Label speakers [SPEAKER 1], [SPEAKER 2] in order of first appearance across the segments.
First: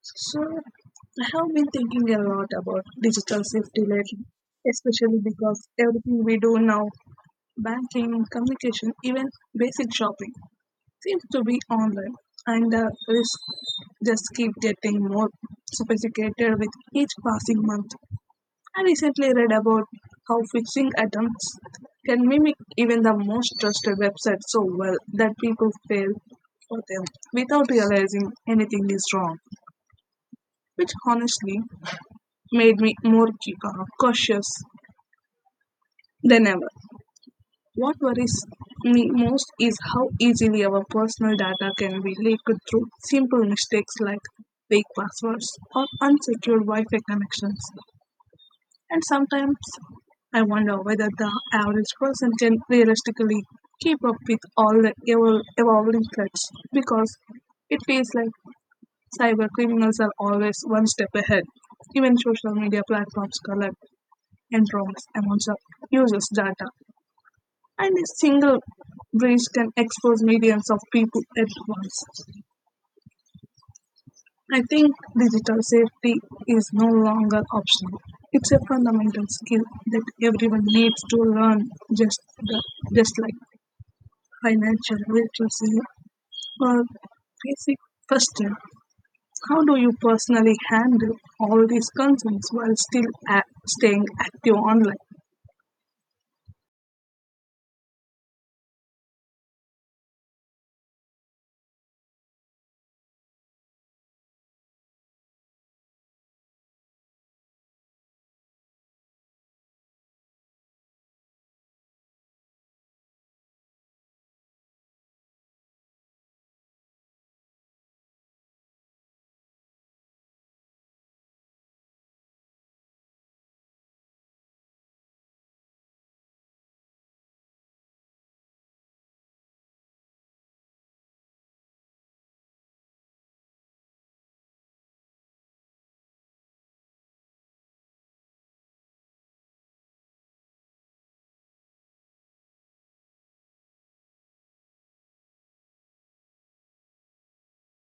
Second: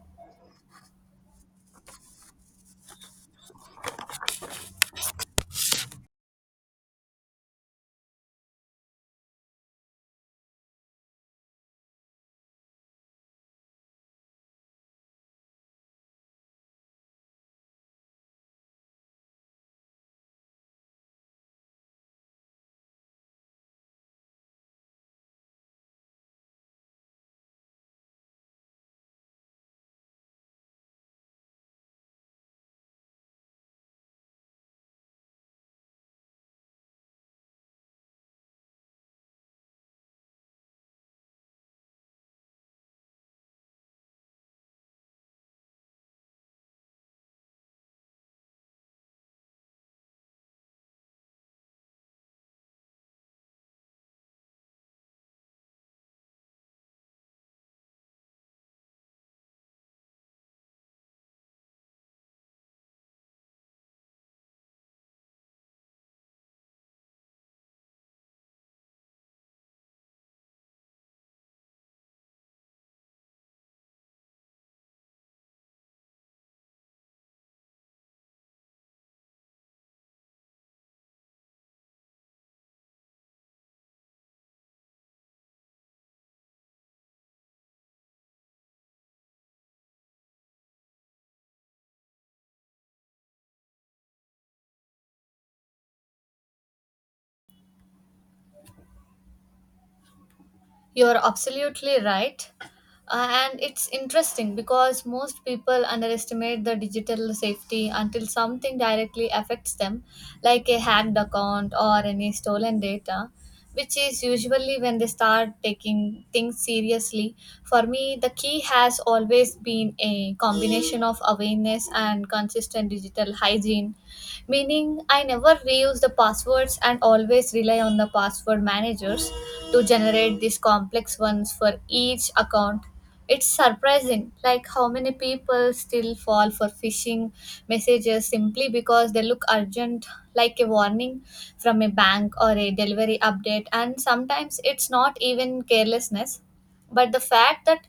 [SPEAKER 1] So, I have been thinking a lot about digital safety lately, especially because everything we do now, banking, communication, even basic shopping, seems to be online, and the risks just keep getting more sophisticated with each passing month. I recently read about how phishing attempts can mimic even the most trusted websites so well that people fail for them without realizing anything is wrong, which honestly made me more cautious than ever. What worries me most is how easily our personal data can be leaked through simple mistakes like fake passwords or unsecured Wi Fi connections. And sometimes I wonder whether the average person can realistically keep up with all the evolving threats, because it feels like cyber criminals are always one step ahead. Even social media platforms collect and wrongs among the users' data, and a single breach can expose millions of people at once. I think digital safety is no longer optional. It's a fundamental skill that everyone needs to learn, just the, just like financial literacy or basic question. How do you personally handle all these concerns while still staying active online?
[SPEAKER 2] You're absolutely right. And it's interesting because most people underestimate the digital safety until something directly affects them, like a hacked account or any stolen data, which is usually when they start taking things seriously. For me, the key has always been a combination of awareness and consistent digital hygiene, meaning I never reuse the passwords and always rely on the password managers to generate these complex ones for each account. It's surprising like how many people still fall for phishing messages simply because they look urgent, like a warning from a bank or a delivery update, and sometimes it's not even carelessness but the fact that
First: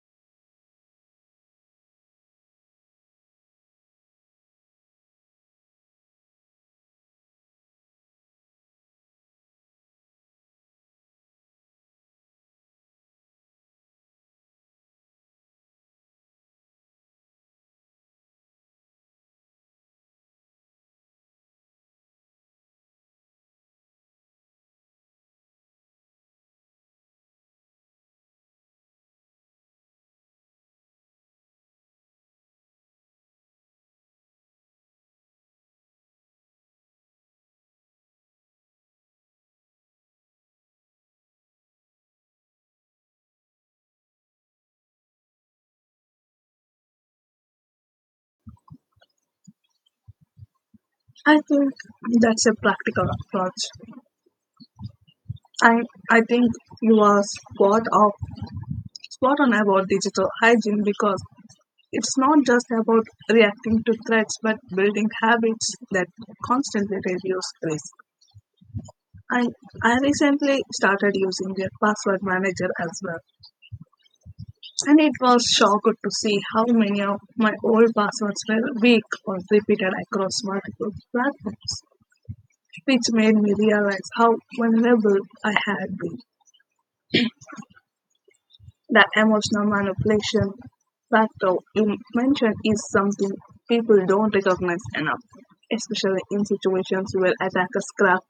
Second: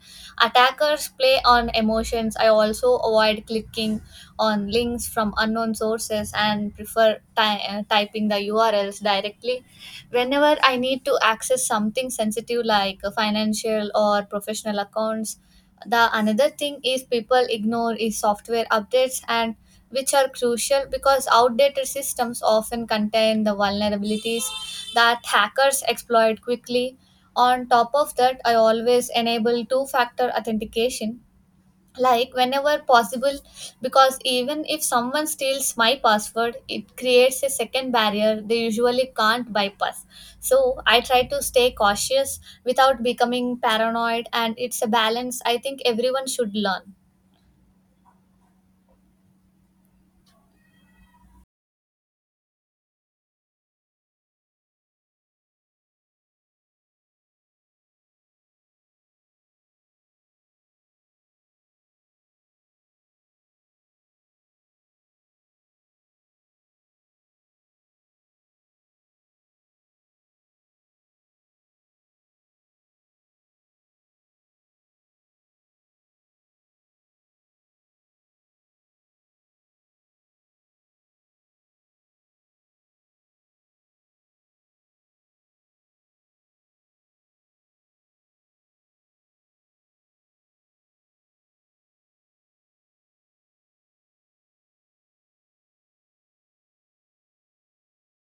[SPEAKER 2] attackers play on emotions. I also avoid clicking on links from unknown sources and prefer typing the URLs directly whenever I need to access something sensitive, like financial or professional accounts. The another thing is people ignore is software updates and which are crucial because outdated systems often contain the vulnerabilities that hackers exploit quickly. On top of that, I always enable two factor authentication like whenever possible, because even if someone steals my password it creates a second barrier they usually can't bypass, so I try to stay cautious without becoming paranoid, and it's a balance I think everyone should learn.
[SPEAKER 1] I think that's a practical approach. I I think you are spot on about digital hygiene, because it's not just about reacting to threats but building habits that constantly reduce risk. I I recently started using a password manager as well. And it was shocked to see how many of my old passwords were weak or repeated across multiple platforms, which made me realize how vulnerable I had been. That emotional manipulation factor you mentioned is something people don't recognize enough, especially in situations where attackers craft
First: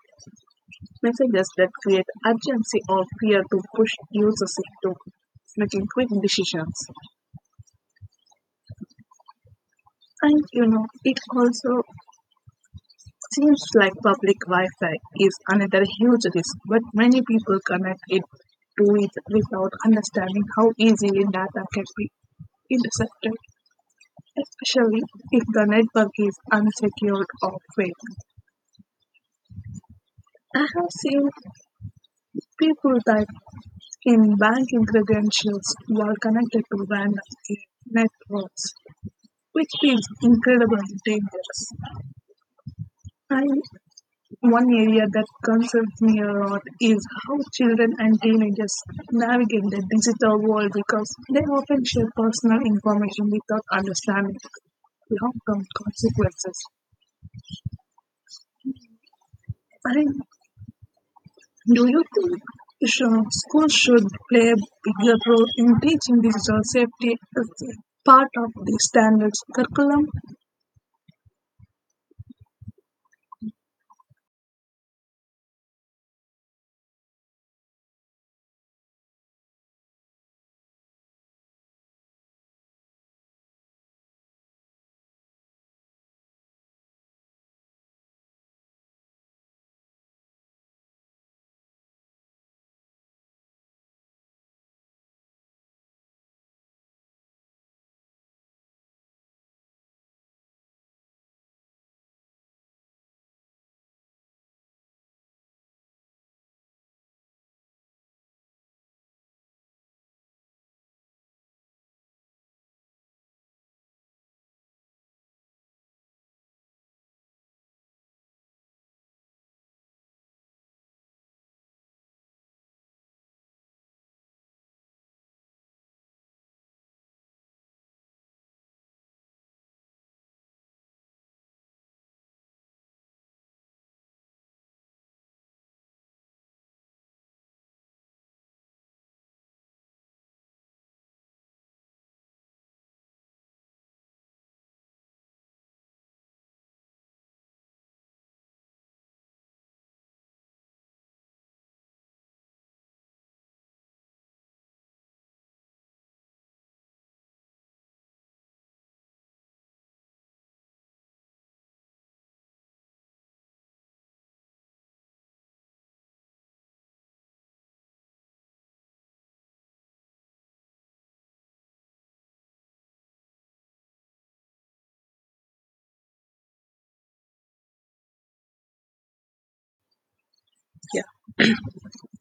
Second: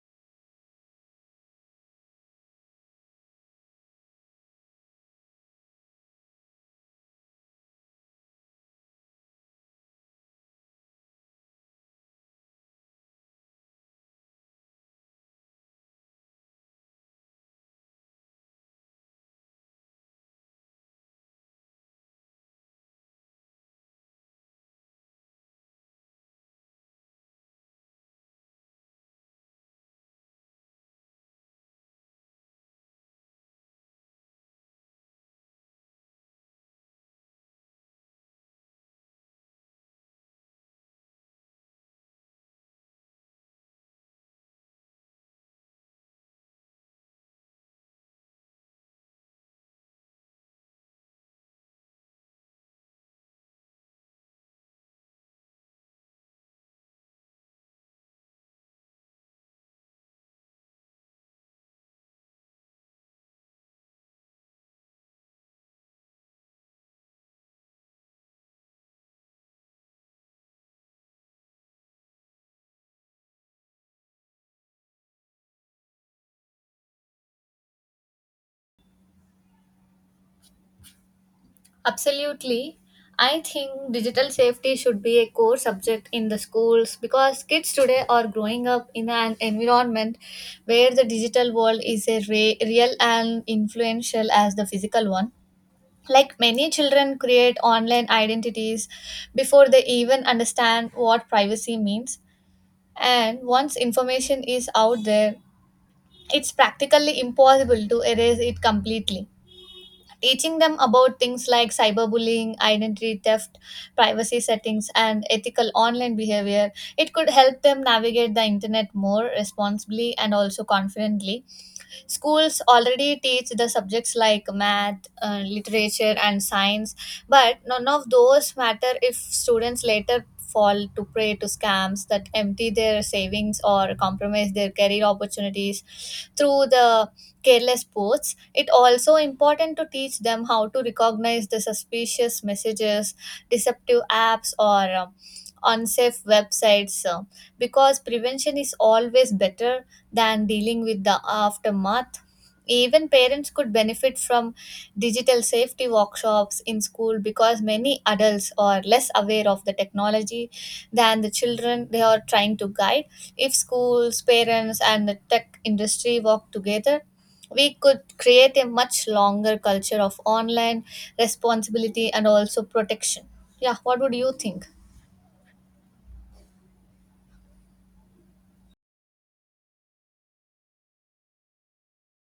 [SPEAKER 1] messages that create urgency or fear to push users into making quick decisions. And it also seems like public Wi Fi is another huge risk, but many people connect it to it without understanding how easily data can be intercepted, especially if the network is unsecured or fake. I have seen people that in banking credentials were connected to random networks, which is incredibly dangerous. I, One area that concerns me a lot is how children and teenagers navigate the digital world because they often share personal information without understanding long-term consequences. I Do you think schools should play a bigger role in teaching digital safety as a part of the standards curriculum?
[SPEAKER 2] Absolutely, I think digital safety should be a core subject in the schools, because kids today are growing up in an environment where the digital world is a real and influential as the physical one. Like many children create online identities before they even understand what privacy means. And once information is out there, it's practically impossible to erase it completely. Teaching them about things like cyberbullying, identity theft, privacy settings, and ethical online behavior, it could help them navigate the internet more responsibly and also confidently. Schools already teach the subjects like math, literature, and science, but none of those matter if students later fall to prey to scams that empty their savings or compromise their career opportunities through the careless posts. It also important to teach them how to recognize the suspicious messages, deceptive apps, or unsafe websites, because prevention is always better than dealing with the aftermath. Even parents could benefit from digital safety workshops in school, because many adults are less aware of the technology than the children they are trying to guide. If schools, parents, and the tech industry work together, we could create a much longer culture of online responsibility and also protection. Yeah, what would you think?
[SPEAKER 1] Yeah,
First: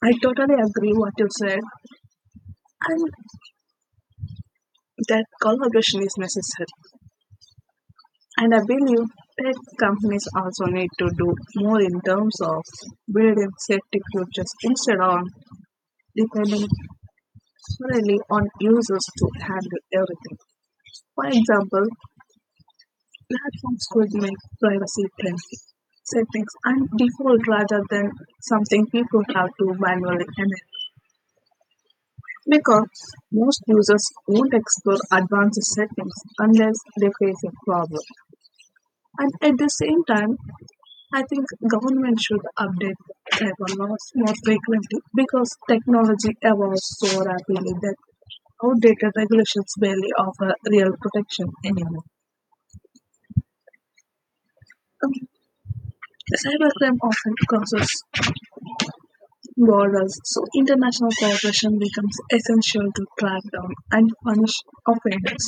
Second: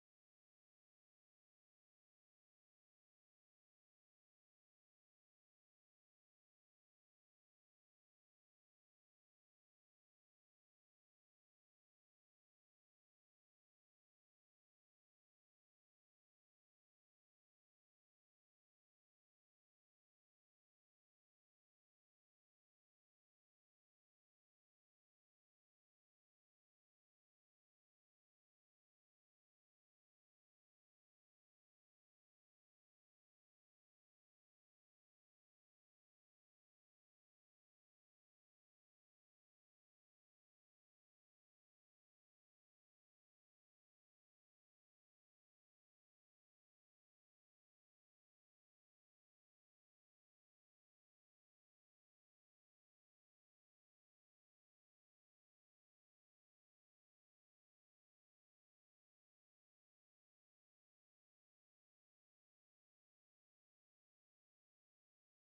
[SPEAKER 1] I totally agree what you said, and that collaboration is necessary. And I believe tech companies also need to do more in terms of building safety cultures instead of depending solely on users to handle everything. For example, platforms could make privacy trend settings and default rather than something people have to manually enable, because most users won't explore advanced settings unless they face a problem. And at the same time, I think government should update cyber laws more frequently because technology evolves so rapidly that outdated regulations barely offer real protection anymore. Um, Cybercrime often causes borders, so international cooperation becomes essential to track down and punish offenders,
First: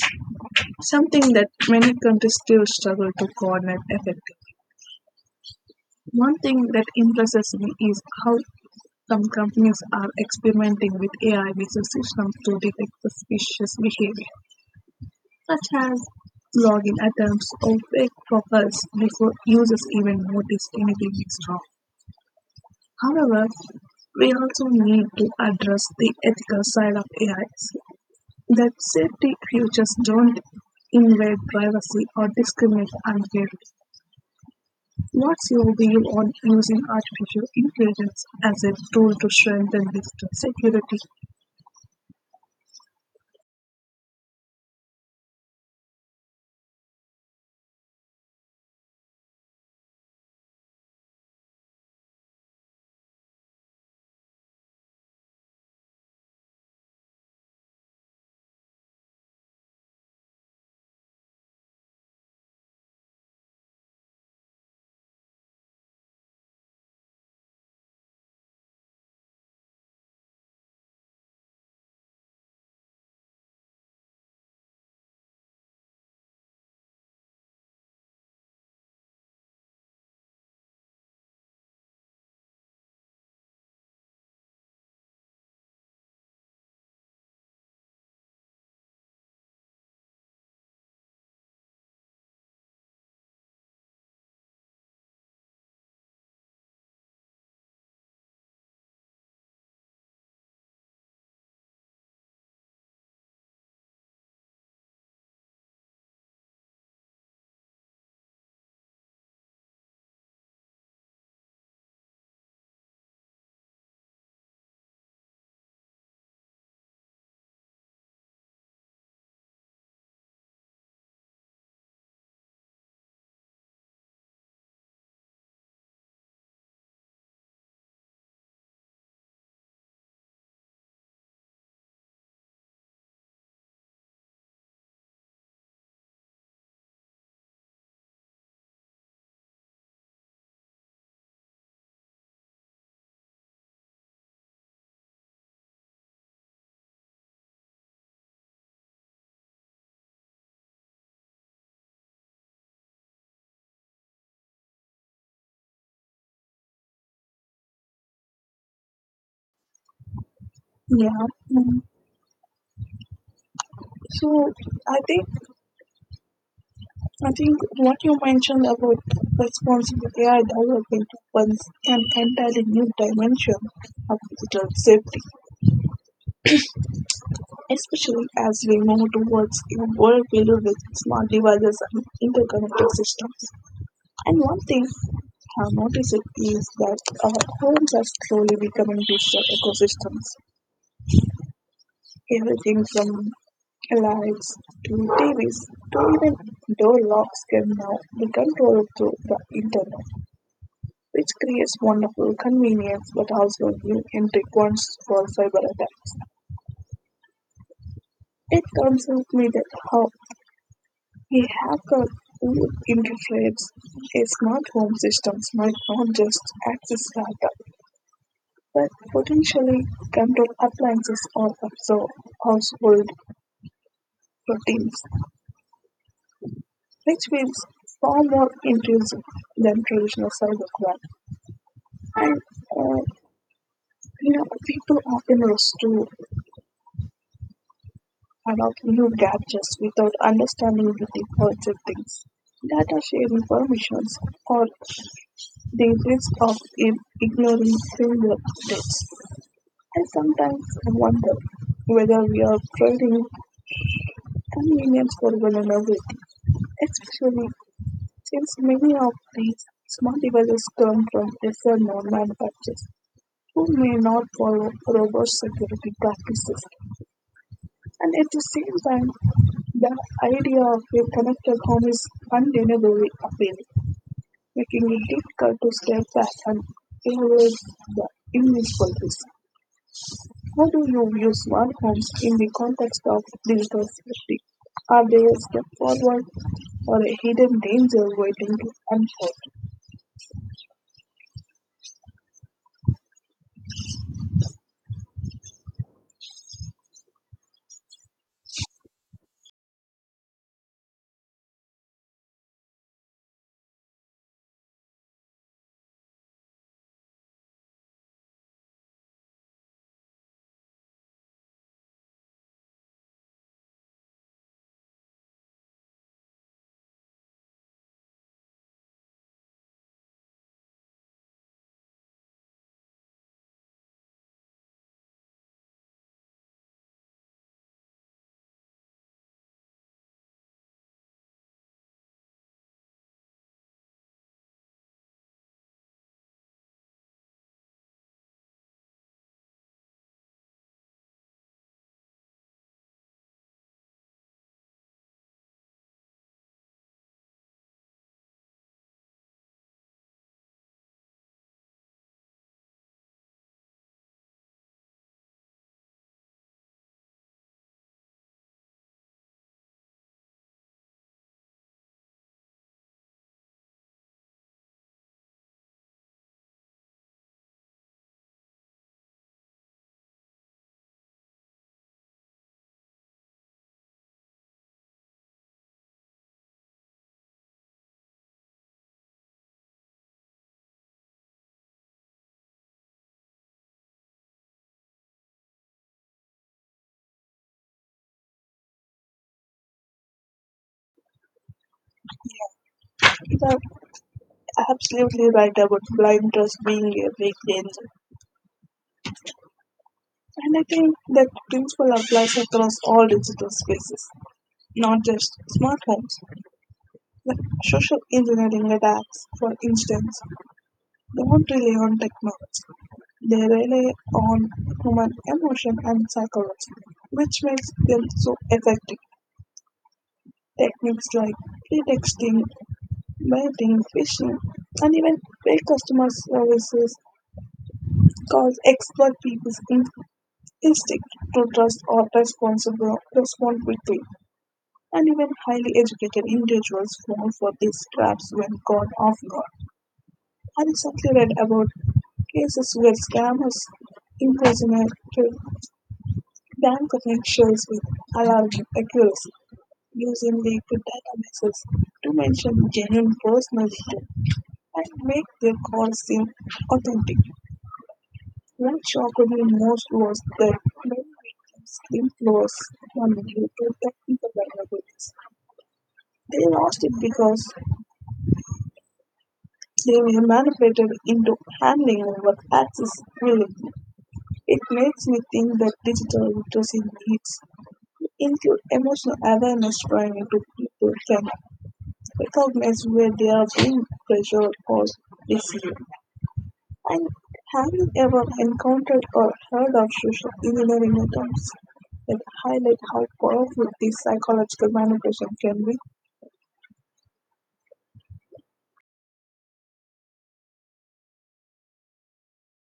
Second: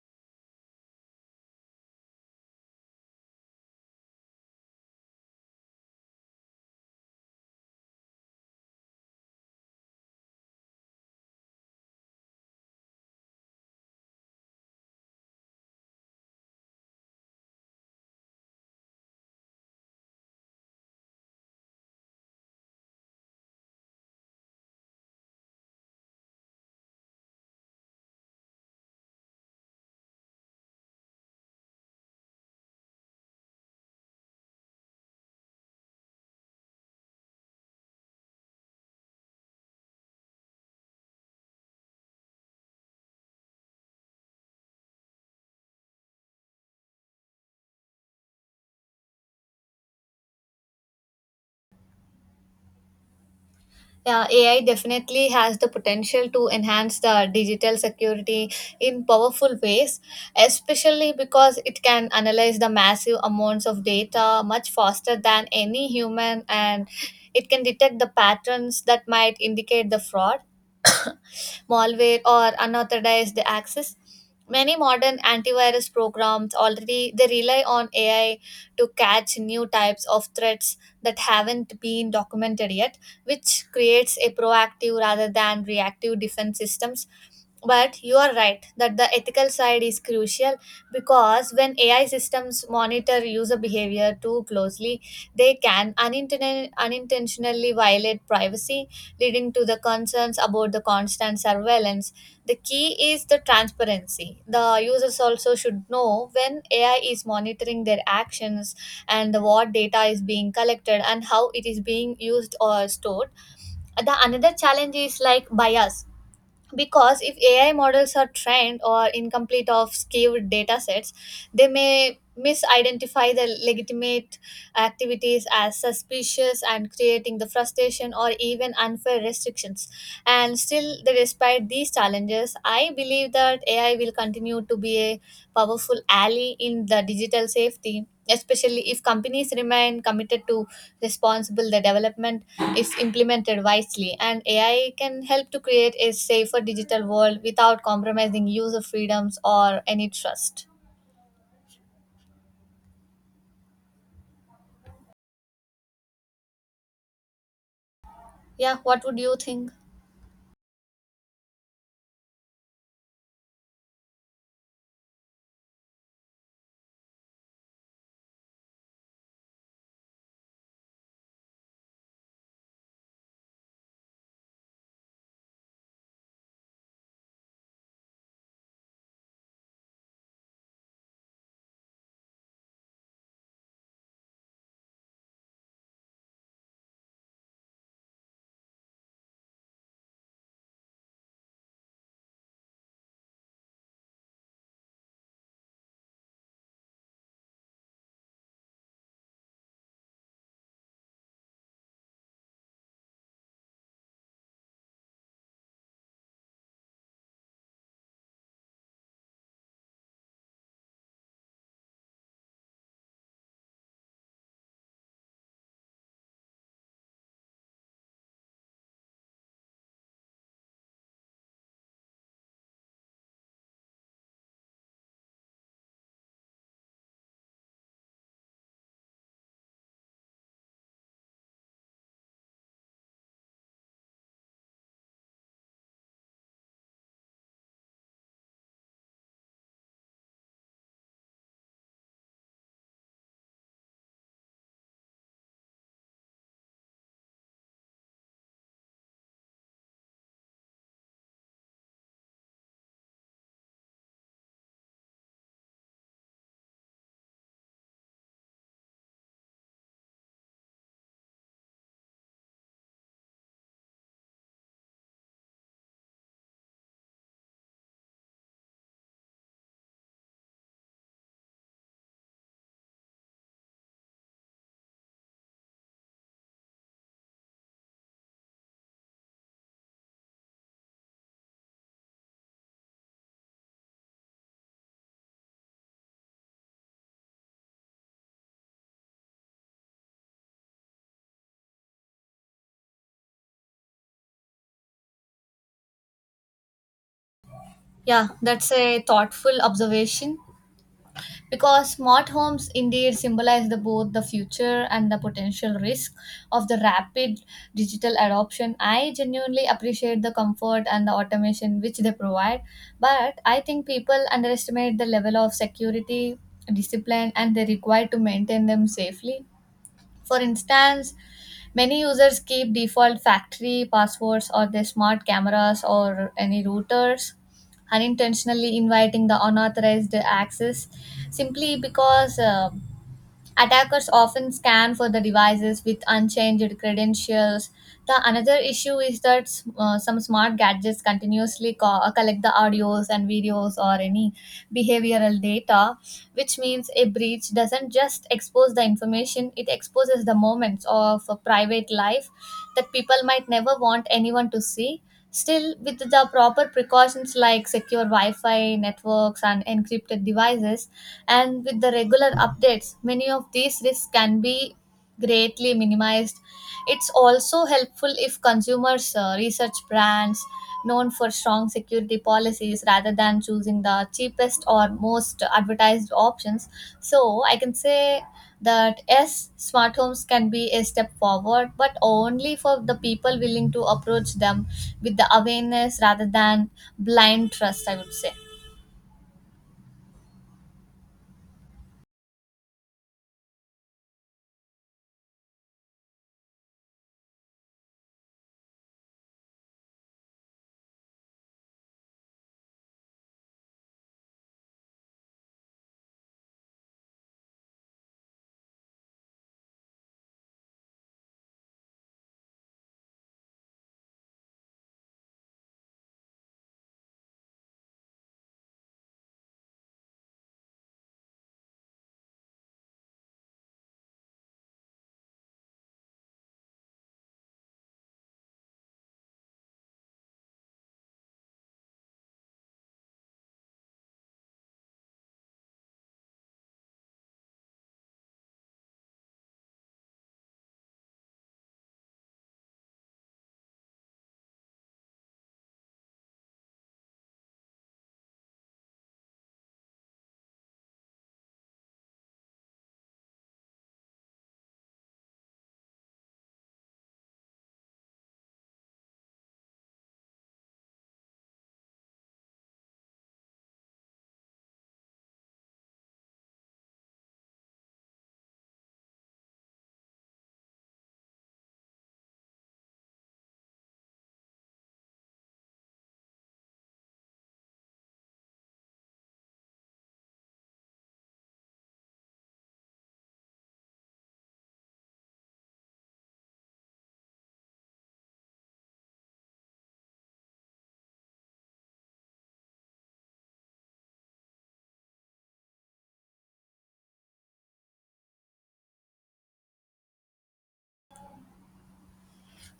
[SPEAKER 1] something that many countries still struggle to coordinate effectively. One thing that impresses me is how some companies are experimenting with AI based systems to detect suspicious behavior, such as login attempts or fake profiles before users even notice anything is wrong. However, we also need to address the ethical side of AI. That's safety features don't invade privacy or discriminate unfairly. What's your view on using artificial intelligence as a tool to strengthen digital security?
[SPEAKER 2] Yeah, AI definitely has the potential to enhance the digital security in powerful ways, especially because it can analyze the massive amounts of data much faster than any human, and it can detect the patterns that might indicate the fraud, malware, or unauthorized access. Many modern antivirus programs already they rely on AI to catch new types of threats that haven't been documented yet, which creates a proactive rather than reactive defense systems. But you are right that the ethical side is crucial, because when AI systems monitor user behavior too closely they can unintentionally violate privacy, leading to the concerns about the constant surveillance. The key is the transparency. The users also should know when AI is monitoring their actions, and what data is being collected, and how it is being used or stored. The another challenge is like bias, because if AI models are trained or incomplete of skewed data sets they may misidentify the legitimate activities as suspicious and creating the frustration or even unfair restrictions. And still despite these challenges I believe that AI will continue to be a powerful ally in the digital safety, especially if companies remain committed to responsible the development. If implemented wisely, and AI can help to create a safer digital world without compromising user freedoms or any trust. Yeah, what would you think?
[SPEAKER 1] Yeah. mm. So I think I think what you mentioned about responsible AI development opens an entirely new dimension of digital safety, especially as we move towards a world filled with smart devices and interconnected systems. And one thing I have noticed it is that our homes are slowly becoming digital ecosystems. Everything from lights to TVs to even door locks can now be controlled through the internet, which creates wonderful convenience but also new entry points for cyber attacks. It concerns me that how a hacker who infiltrates a smart home systems might not just access data, but potentially control appliances or absorb household routines, which feels far more intrusive than traditional cybercrime. And people often rush to adopt new gadgets without understanding the defaults of things. Data sharing permissions or the risk of ignoring similar updates. I sometimes wonder whether we are trading convenience for vulnerability, especially since many of these smart devices come from lesser-known manufacturers who may not follow robust security practices, and at the same time, the idea of a connected home is undeniably appealing, making it difficult to step back and evaluate the immunicipal risk. How do you view smart homes in the context of digital safety? Are they a step forward or a hidden danger waiting to unfold?
[SPEAKER 2] Yeah, that's a thoughtful observation, because smart homes indeed symbolize the, both the future and the potential risk of the rapid digital adoption. I genuinely appreciate the comfort and the automation which they provide, but I think people underestimate the level of security, discipline, and they require to maintain them safely. For instance, many users keep default factory passwords or their smart cameras or any routers, unintentionally inviting the unauthorized access simply because. Attackers often scan for the devices with unchanged credentials. The another issue is that some smart gadgets continuously collect the audios and videos or any behavioral data, which means a breach doesn't just expose the information, it exposes the moments of a private life that people might never want anyone to see. Still, with the proper precautions like secure Wi Fi networks and encrypted devices, and with the regular updates, many of these risks can be greatly minimized. It's also helpful if consumers research brands known for strong security policies rather than choosing the cheapest or most advertised options. So I can say that yes, smart homes can be a step forward, but only for the people willing to approach them with the awareness rather than blind trust, I would say.
[SPEAKER 1] The absolutely right about blind trust being a big danger. And I think that principle applies across all digital spaces, not just smartphones. Like social engineering attacks, for instance, don't rely on technology. They rely on human emotion and psychology, which makes them so effective. Techniques like pretexting, baiting, phishing, and even fake customer services cause exploit people's instinct to trust or responsible respond quickly, and even highly educated individuals fall for these traps when caught off guard. I recently read about cases where scammers impersonated bank officials with alarming accuracy, using leaked databases to mention genuine personal details and make their calls seem authentic. What shocked me most was that many victims claimed loss money due to technical vulnerabilities. They lost it because they were manipulated into handing over access willingly. It makes me think that digital literacy needs to include emotional awareness training to people can recognize where they are being pressured or deceived. And have you ever encountered or heard of social engineering attempts that highlight how powerful these psychological manipulation can be?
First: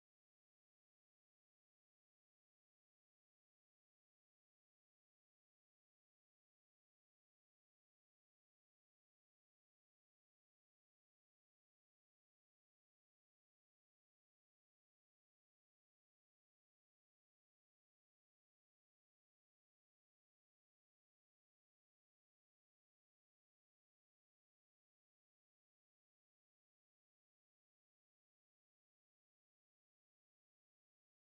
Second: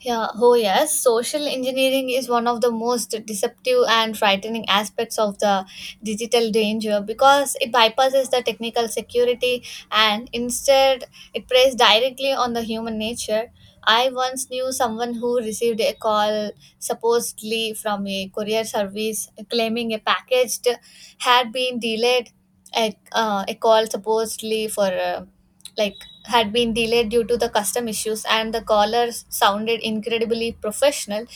[SPEAKER 2] Yeah, oh yes, social engineering is one of the most deceptive and frightening aspects of the digital danger, because it bypasses the technical security and instead it preys directly on the human nature. I once knew someone who received a call supposedly from a courier service claiming a package had been delayed. A call supposedly for like had been delayed due to the custom issues, and the caller sounded incredibly professional,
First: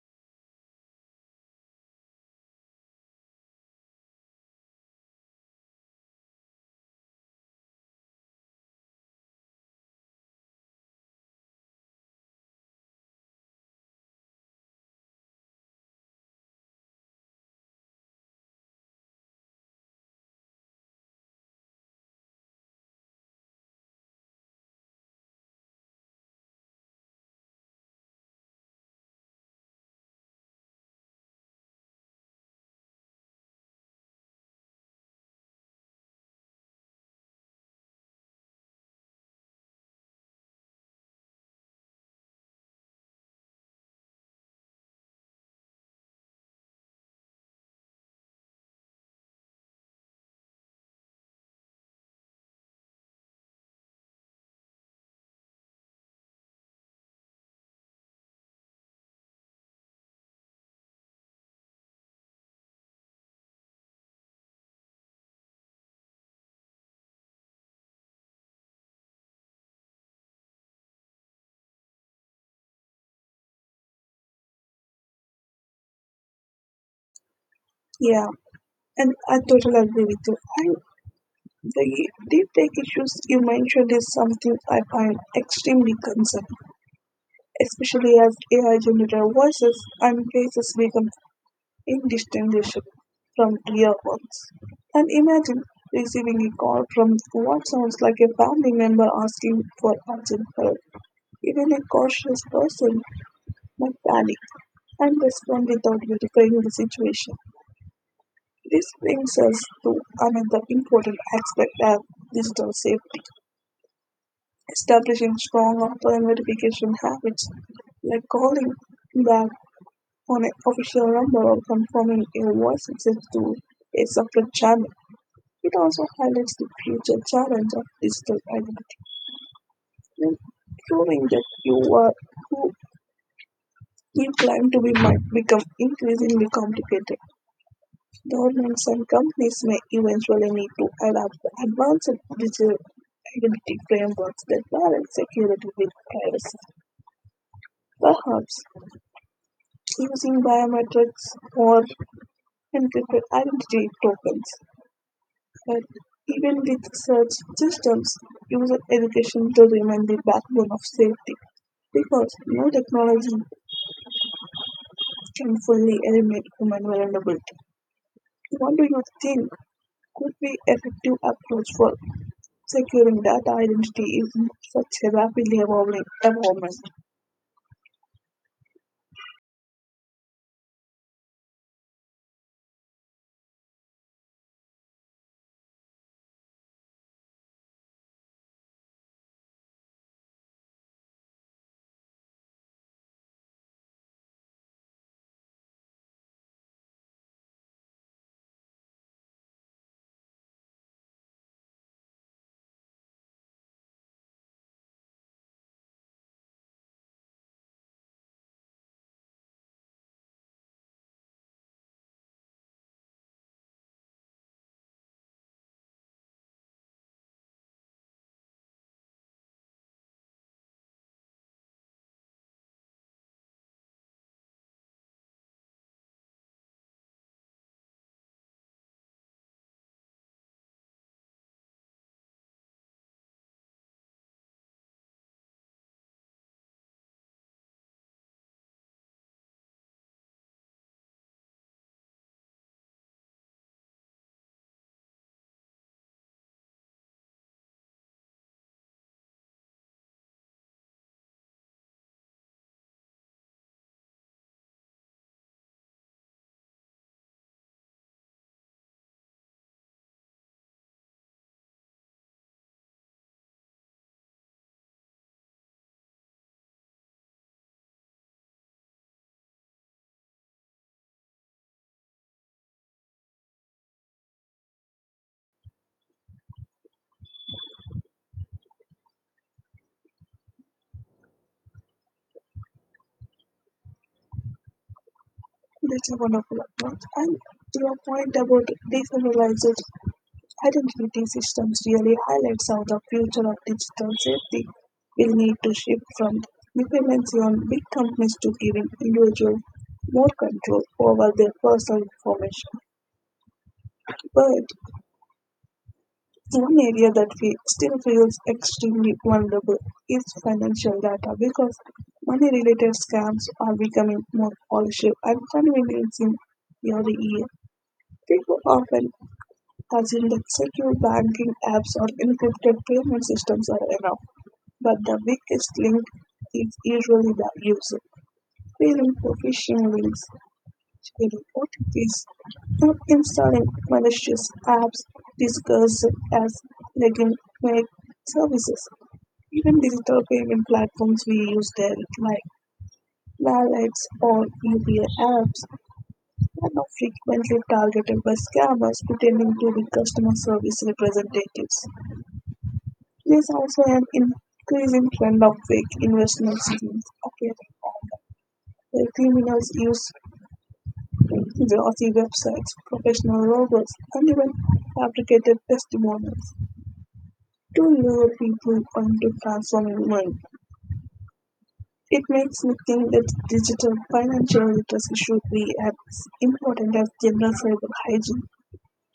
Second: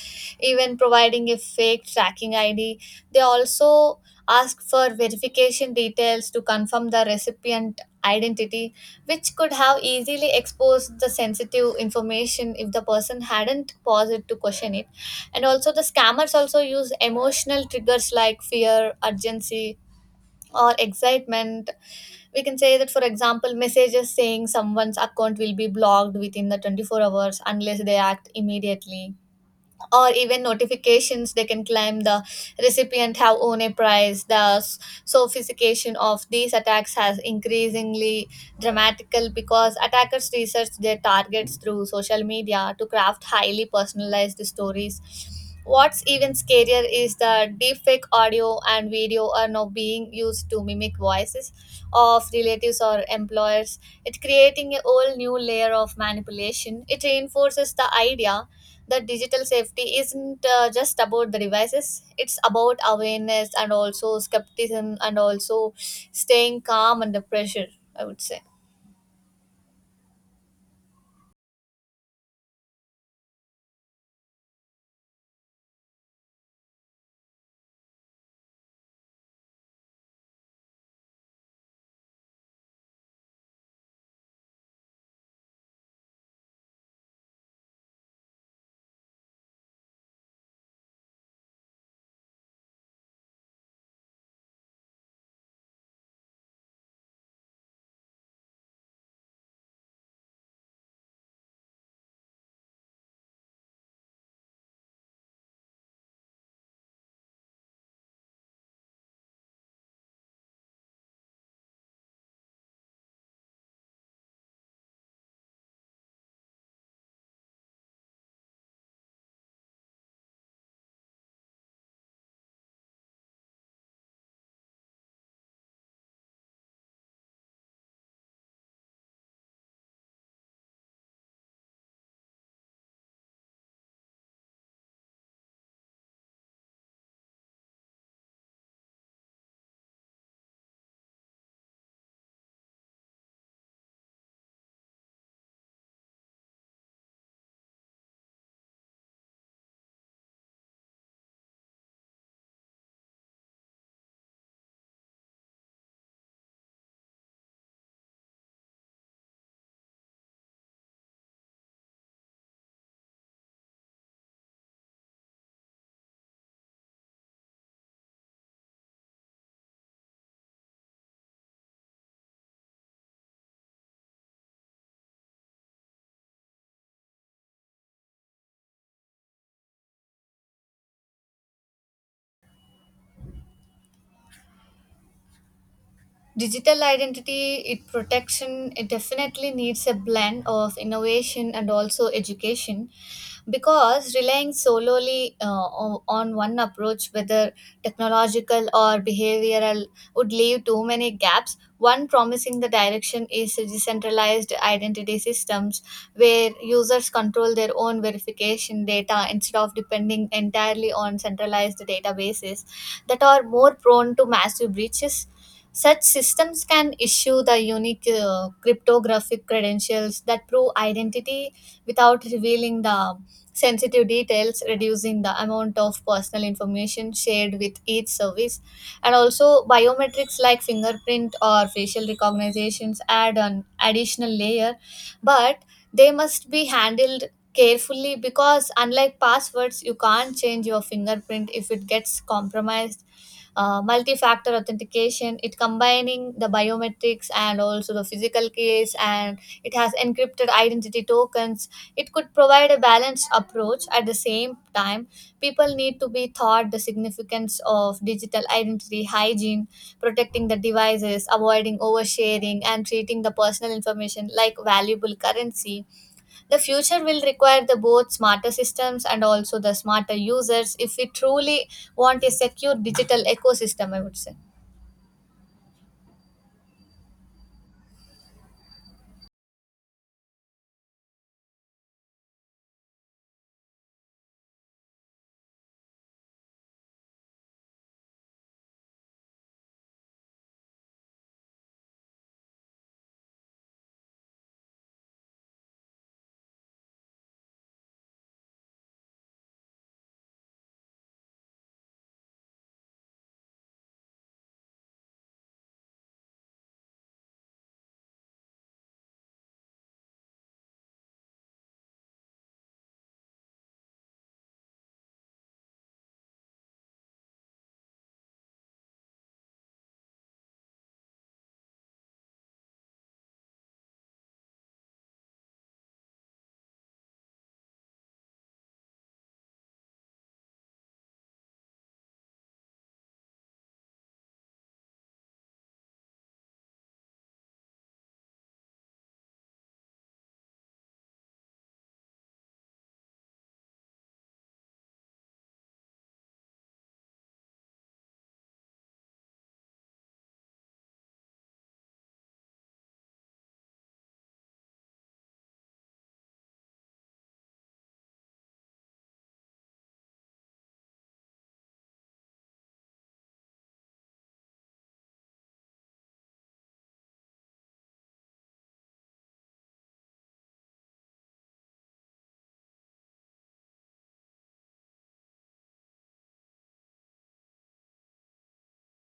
[SPEAKER 2] even providing a fake tracking ID. They also asked for verification details to confirm the recipient identity, which could have easily exposed the sensitive information if the person hadn't paused to question it. And also the scammers also use emotional triggers like fear, urgency, or excitement. We can say that, for example, messages saying someone's account will be blocked within the 24 hours unless they act immediately, or even notifications they can claim the recipient have won a prize. The sophistication of these attacks has increasingly dramatical, because attackers research their targets through social media to craft highly personalized stories. What's even scarier is the deepfake audio and video are now being used to mimic voices of relatives or employers. It's creating a whole new layer of manipulation. It reinforces the idea that digital safety isn't just about the devices, it's about awareness and also skepticism and also staying calm under pressure, I would say.
[SPEAKER 1] Yeah, and I totally agree with you. The deep tech issues you mentioned is something I find extremely concerning, especially as AI generated voices and faces become indistinguishable from real ones. And imagine receiving a call from what sounds like a family member asking for urgent help. Even a cautious person might panic and respond without verifying the situation. This brings us to another important aspect of digital safety: establishing strong offline verification habits, like calling back on an official number or confirming a voice message to a separate channel. It also highlights the future challenge of digital identity, when proving that you are who you claim to be might become increasingly complicated. Governments and companies may eventually need to adopt advanced digital identity frameworks that balance security with privacy, perhaps using biometrics or encrypted identity tokens. But even with such systems, user education to remain the backbone of safety, because no technology can fully eliminate human vulnerability. What do you think could be effective approach for securing that identity is such a rapidly evolving environment?
[SPEAKER 2] Digital identity it protection it definitely needs a blend of innovation and also education, because relying solely on one approach, whether technological or behavioral, would leave too many gaps. One promising the direction is decentralized identity systems, where users control their own verification data instead of depending entirely on centralized databases that are more prone to massive breaches. Such systems can issue the unique cryptographic credentials that prove identity without revealing the sensitive details, reducing the amount of personal information shared with each service. And also, biometrics like fingerprint or facial recognitions add an additional layer, but they must be handled carefully, because unlike passwords you can't change your fingerprint if it gets compromised. Multi-factor authentication it combining the biometrics and also the physical case and it has encrypted identity tokens, it could provide a balanced approach. At the same time, people need to be taught the significance of digital identity hygiene, protecting the devices, avoiding oversharing, and treating the personal information like valuable currency. The future will require the both smarter systems and also the smarter users if we truly want a secure digital ecosystem, I would say.
[SPEAKER 1] That's a wonderful approach. And your point about decentralized identity systems really highlights how the future of digital safety will need to shift from dependency on big companies to giving individuals more control over their personal information. But one area that fe still feels extremely vulnerable is financial data, because money related scams are becoming more polished and conveniencing every year. People often assume that secure banking apps or encrypted payment systems are enough, but the weakest link is usually the user. Feeling phishing links she reported this not installing malicious apps discussed as legitimate services. Even digital payment platforms we use daily, like wallets or UPI apps, are now frequently targeted by scammers pretending to be customer service representatives. There's also an increasing trend of fake investment schemes, okay, where criminals use glossy websites, professional logos, and even fabricated testimonials to lure people onto transforming money. It makes me think that digital financial literacy should be as important as general cyber hygiene,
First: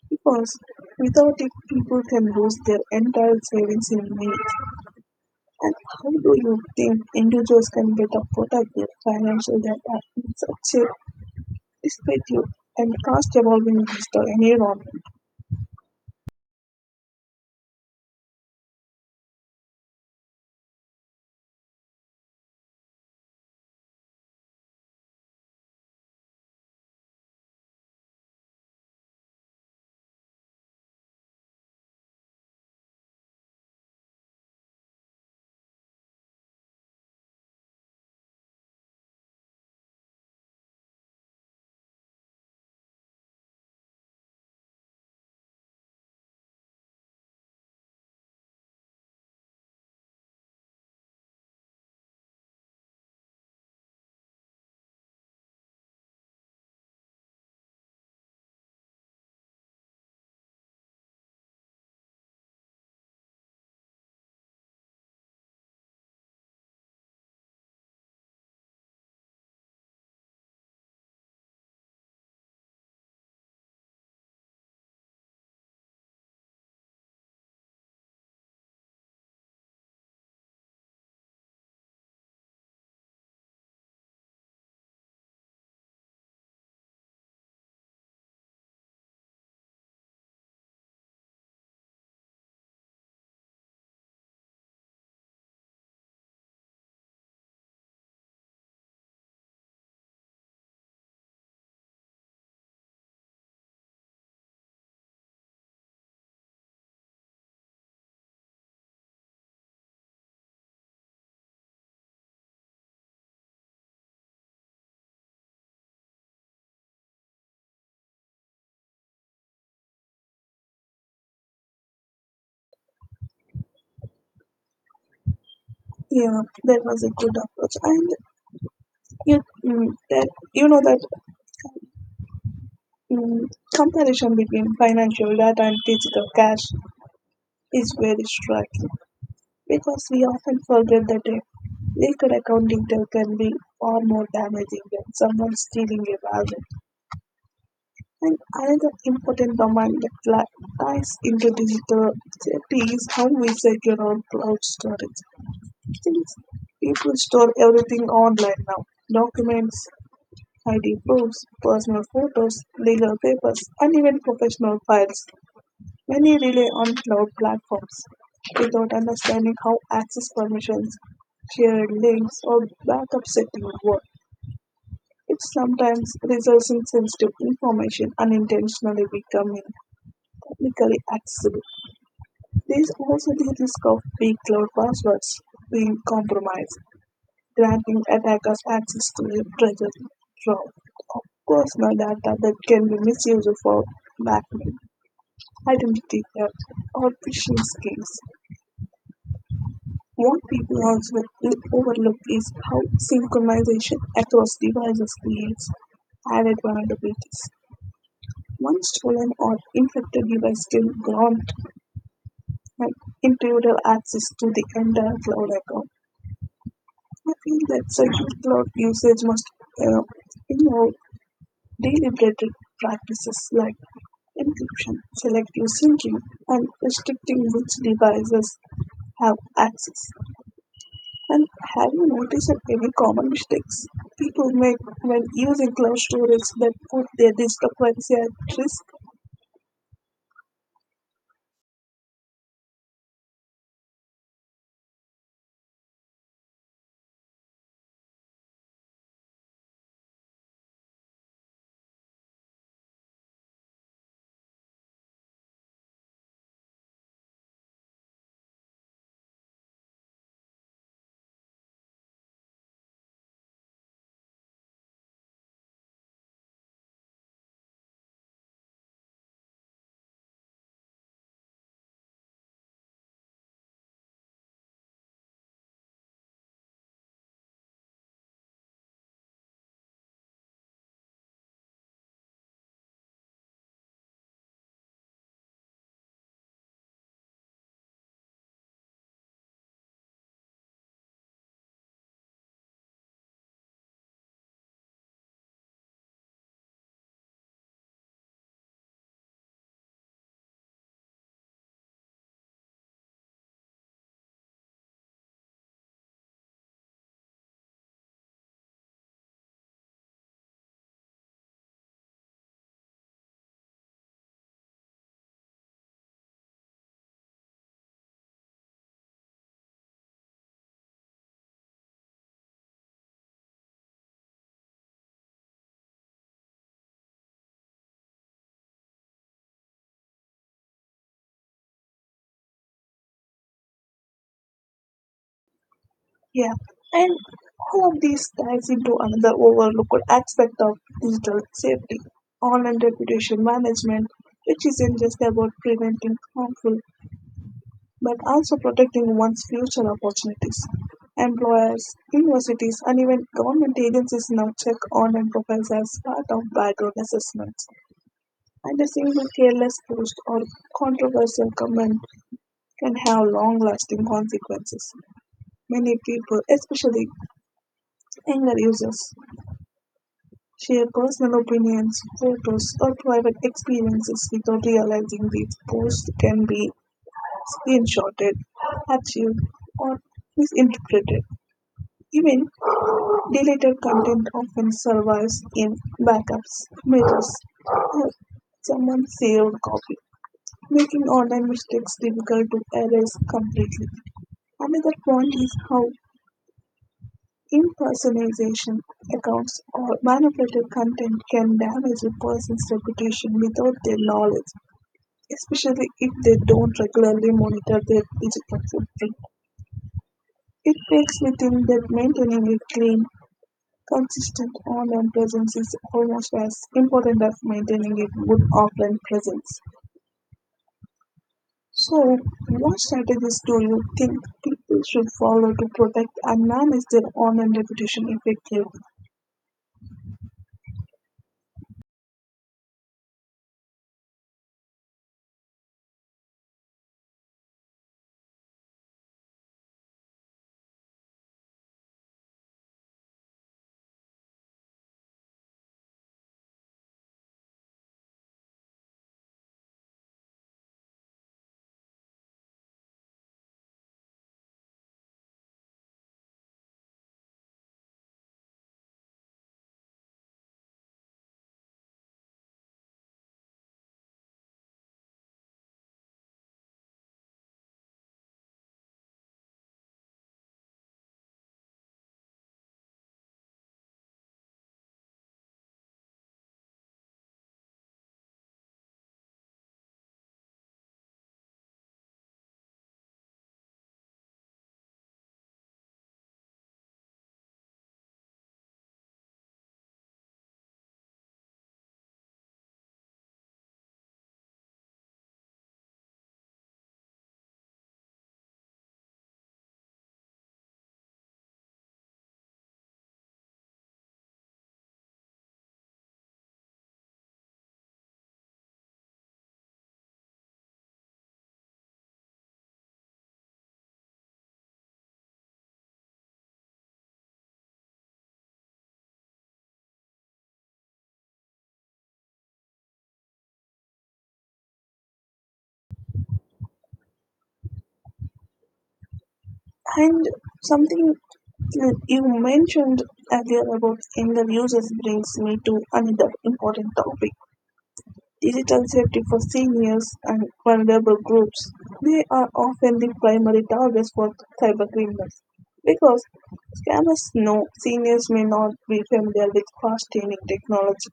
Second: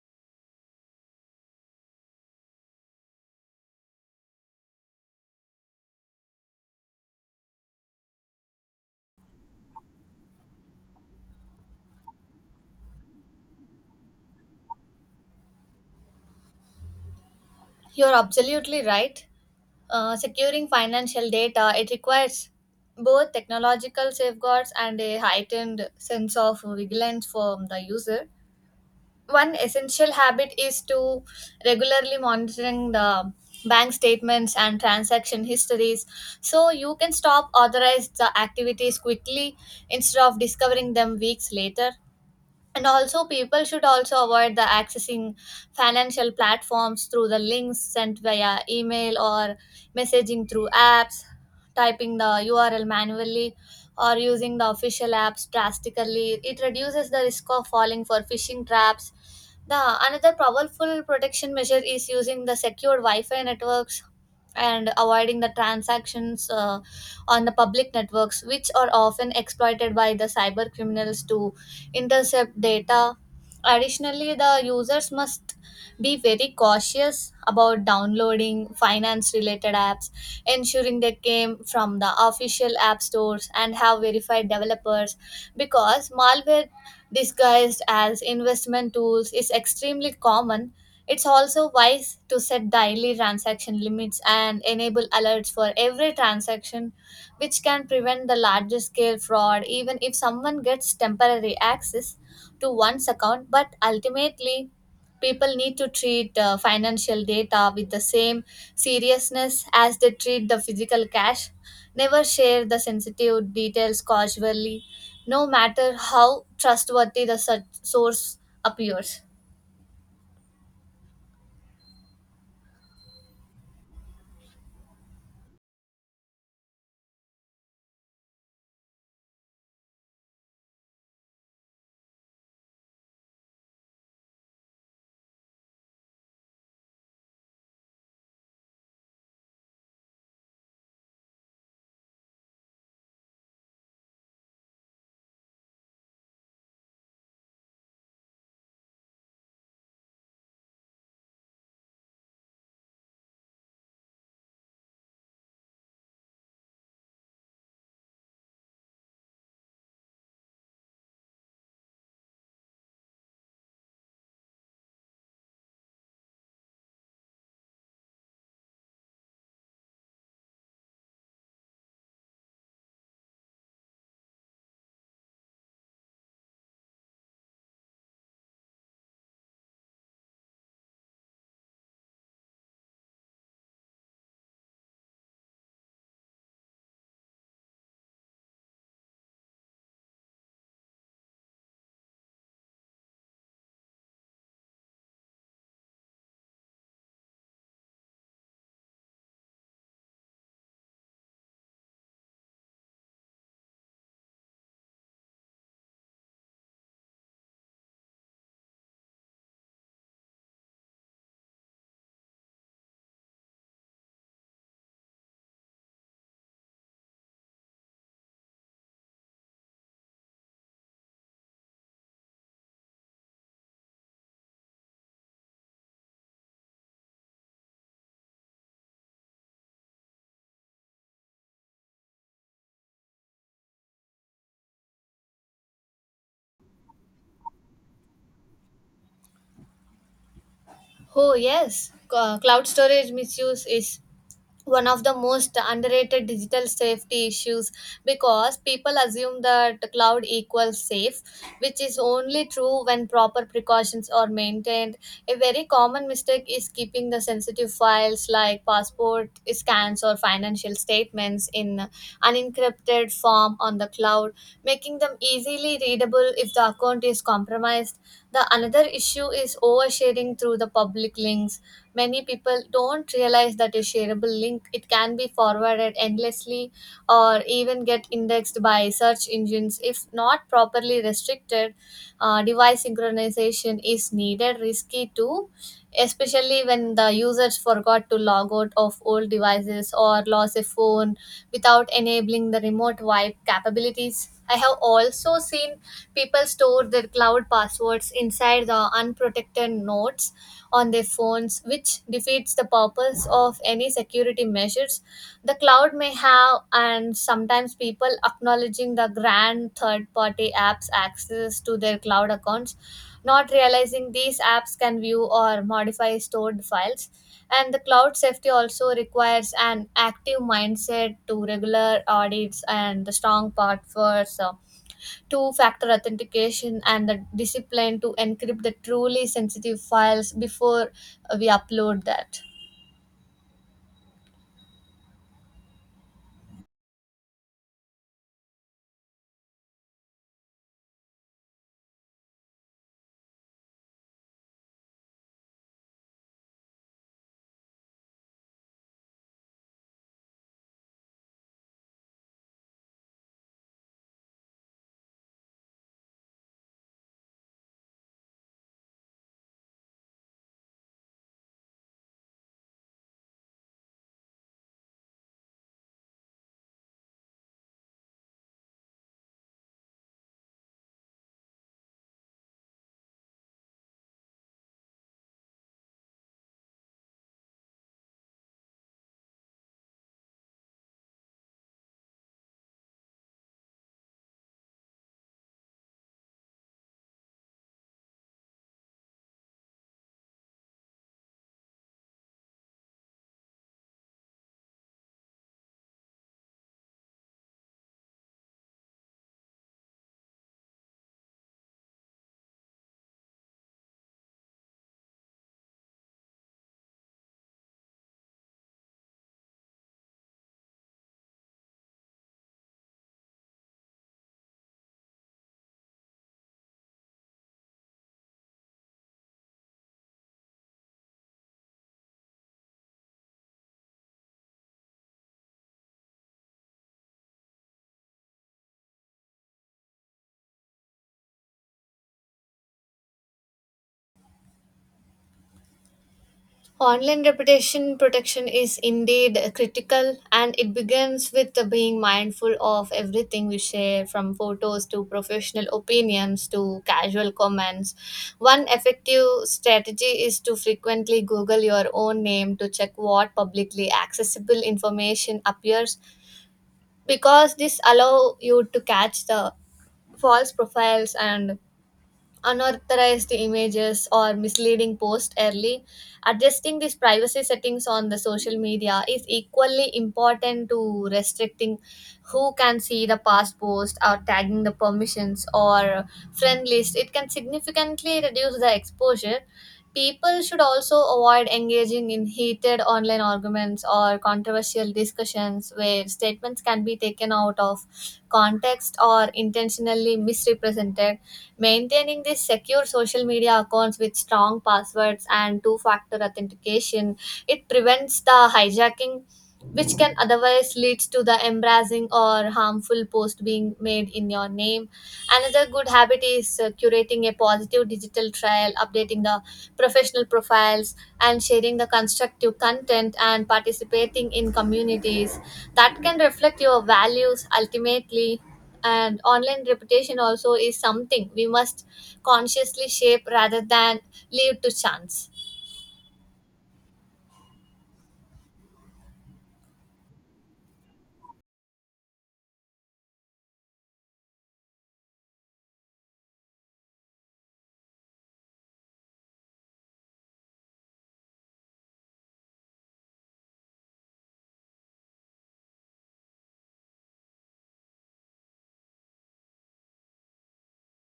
[SPEAKER 1] because without it, people can lose their entire savings in minutes. And how do you think individuals can better protect their financial data in such a disruptive and fast evolving digital environment?
[SPEAKER 2] You're absolutely right. Securing financial data, it requires both technological safeguards and a heightened sense of vigilance from the user. One essential habit is to regularly monitoring the bank statements and transaction histories, so you can stop authorized the activities quickly instead of discovering them weeks later. And also people should also avoid the accessing financial platforms through the links sent via email or messaging through apps. Typing the URL manually or using the official apps drastically, it reduces the risk of falling for phishing traps. The another powerful protection measure is using the secured wi-fi networks and avoiding the transactions on the public networks, which are often exploited by the cyber criminals to intercept data. Additionally, the users must be very cautious about downloading finance related apps, ensuring they came from the official app stores and have verified developers, because malware disguised as investment tools is extremely common. It's also wise to set daily transaction limits and enable alerts for every transaction, which can prevent the larger scale fraud even if someone gets temporary access to one's account. But ultimately, people need to treat financial data with the same seriousness as they treat the physical cash. Never share the sensitive details casually, no matter how trustworthy the such source appears.
[SPEAKER 1] Yeah, that was a good approach. And you, mm, that you know that mm, comparison between financial data and physical cash is very striking, because we often forget that a liquid account detail can be far more damaging than someone stealing a wallet. And another important domain that ties into digital safety is how we secure our cloud storage. Since people store everything online now, documents, ID proofs, personal photos, legal papers, and even professional files. Many rely on cloud platforms without understanding how access permissions, shared links, or backup settings work. It sometimes results in sensitive information unintentionally becoming publicly accessible. There is also the risk of weak cloud passwords being compromised, granting attackers access to the treasure trove of personal data that can be misused for blackmail, identity theft, or phishing schemes. What people also overlook is how synchronization across devices creates added vulnerabilities. One stolen or infected device can grant an intruder access to the entire cloud account. I feel that secure cloud usage must uh, you Deliberate practices like encryption, selective syncing, and restricting which devices have access. And have you noticed that any common mistakes people make when using cloud storage that put their discrepancy at risk?
[SPEAKER 2] Oh, yes. Cloud storage misuse is one of the most underrated digital safety issues because people assume that the cloud equals safe, which is only true when proper precautions are maintained. A very common mistake is keeping the sensitive files like passport scans or financial statements in unencrypted form on the cloud, making them easily readable if the account is compromised. The another issue is oversharing through the public links. Many people don't realize that a shareable link it can be forwarded endlessly or even get indexed by search engines if not properly restricted. Device synchronization is needed risky too, especially when the users forgot to log out of old devices or lost a phone without enabling the remote wipe capabilities. I have also seen people store their cloud passwords inside the unprotected notes on their phones, which defeats the purpose of any security measures the cloud may have, and sometimes people acknowledging the grand third party apps access to their cloud accounts, not realizing these apps can view or modify stored files, and the cloud safety also requires an active mindset to regular audits and the strong passwords, two factor authentication and the discipline to encrypt the truly sensitive files before we upload that.
[SPEAKER 1] Yeah. And all of these ties into another overlooked aspect of digital safety, online reputation management, which isn't just about preventing harmful but also protecting one's future opportunities. Employers, universities, and even government agencies now check online profiles as part of background assessments. And a single careless post or controversial comment can have long lasting consequences. Many people, especially younger users, share personal opinions, photos, or private experiences without realizing these posts can be screenshotted, archived, or misinterpreted. Even deleted content often survives in backups, mirrors, or someone's saved copy, making online mistakes difficult to erase completely. Another point is how impersonation accounts or manipulated content can damage a person's reputation without their knowledge, especially if they don't regularly monitor their digital footprint. It takes within that maintaining a clean, consistent online presence is almost as important as maintaining a good offline presence. So, what strategies do you think people should follow to protect and manage their online reputation effectively?
[SPEAKER 2] Online reputation protection is indeed critical, and it begins with the being mindful of everything we share, from photos to professional opinions to casual comments. One effective strategy is to frequently google your own name to check what publicly accessible information appears, because this allow you to catch the false profiles and unauthorized images or misleading posts early. Adjusting these privacy settings on the social media is equally important to restricting who can see the past post or tagging the permissions or friend list. It can significantly reduce the exposure. People should also avoid engaging in heated online arguments or controversial discussions where statements can be taken out of context or intentionally misrepresented. Maintaining these secure social media accounts with strong passwords and two factor authentication, it prevents the hijacking which can otherwise lead to the embarrassing or harmful post being made in your name. Another good habit is curating a positive digital trail, updating the professional profiles, and sharing the constructive content and participating in communities that can reflect your values ultimately, and online reputation also is something we must consciously shape rather than leave to chance.
[SPEAKER 1] And something that you mentioned earlier about younger users brings me to another important topic, digital safety for seniors and vulnerable groups. They are often the primary targets for cybercriminals because scammers know seniors may not be familiar with fast changing technology,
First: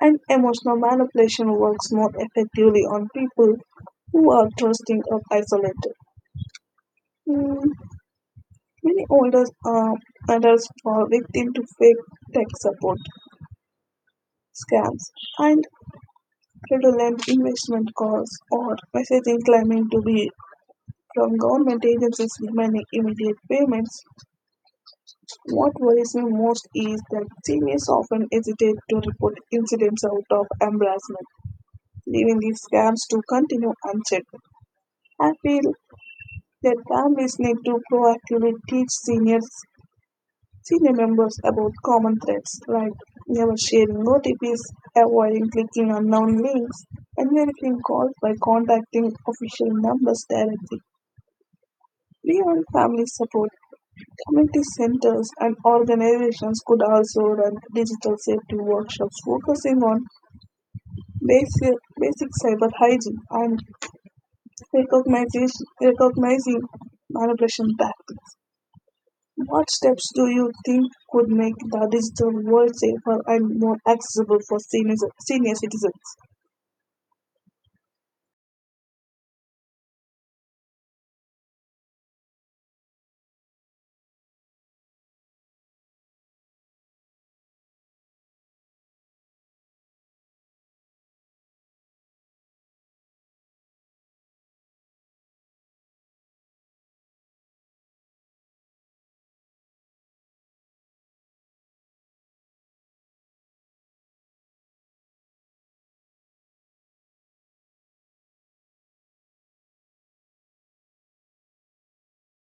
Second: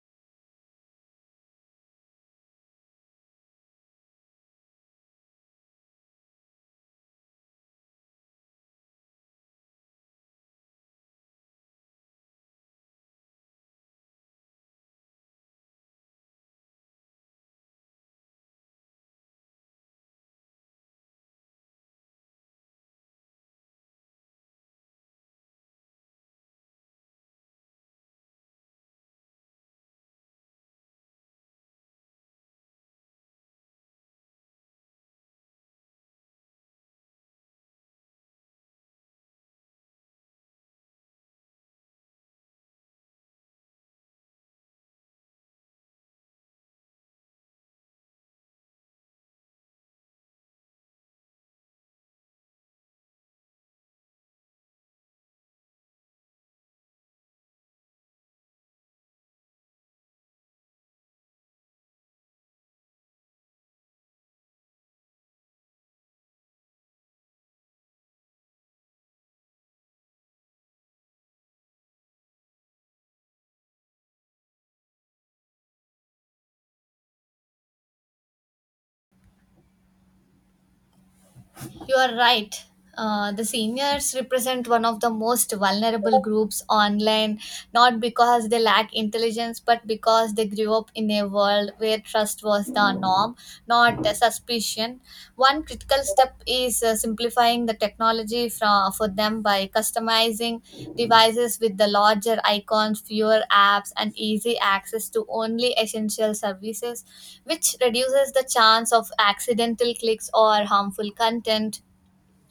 [SPEAKER 1] and emotional manipulation works more effectively on people who are trusting or isolated. Mm, Many older adults fall victim to fake tech support scams and fraudulent investment calls or messaging claiming to be from government agencies demanding immediate payments. What worries me most is that seniors often hesitate to report incidents out of embarrassment, leaving these scams to continue unchecked. I feel that families need to proactively teach senior members about common threats like never sharing OTPs, avoiding clicking unknown links, and verifying calls by contacting official numbers directly. We want family support. Community centers and organizations could also run digital safety workshops focusing on basic, basic cyber hygiene and recognizing manipulation tactics. What steps do you think could make the digital world safer and more accessible for senior citizens?
[SPEAKER 2] You are right. The seniors represent one of the most vulnerable groups online, not because they lack intelligence, but because they grew up in a world where trust was the norm, not a suspicion. One critical step is simplifying the technology from, for them by customizing devices with the larger icons, fewer apps, and easy access to only essential services, which reduces the chance of accidental clicks or harmful content.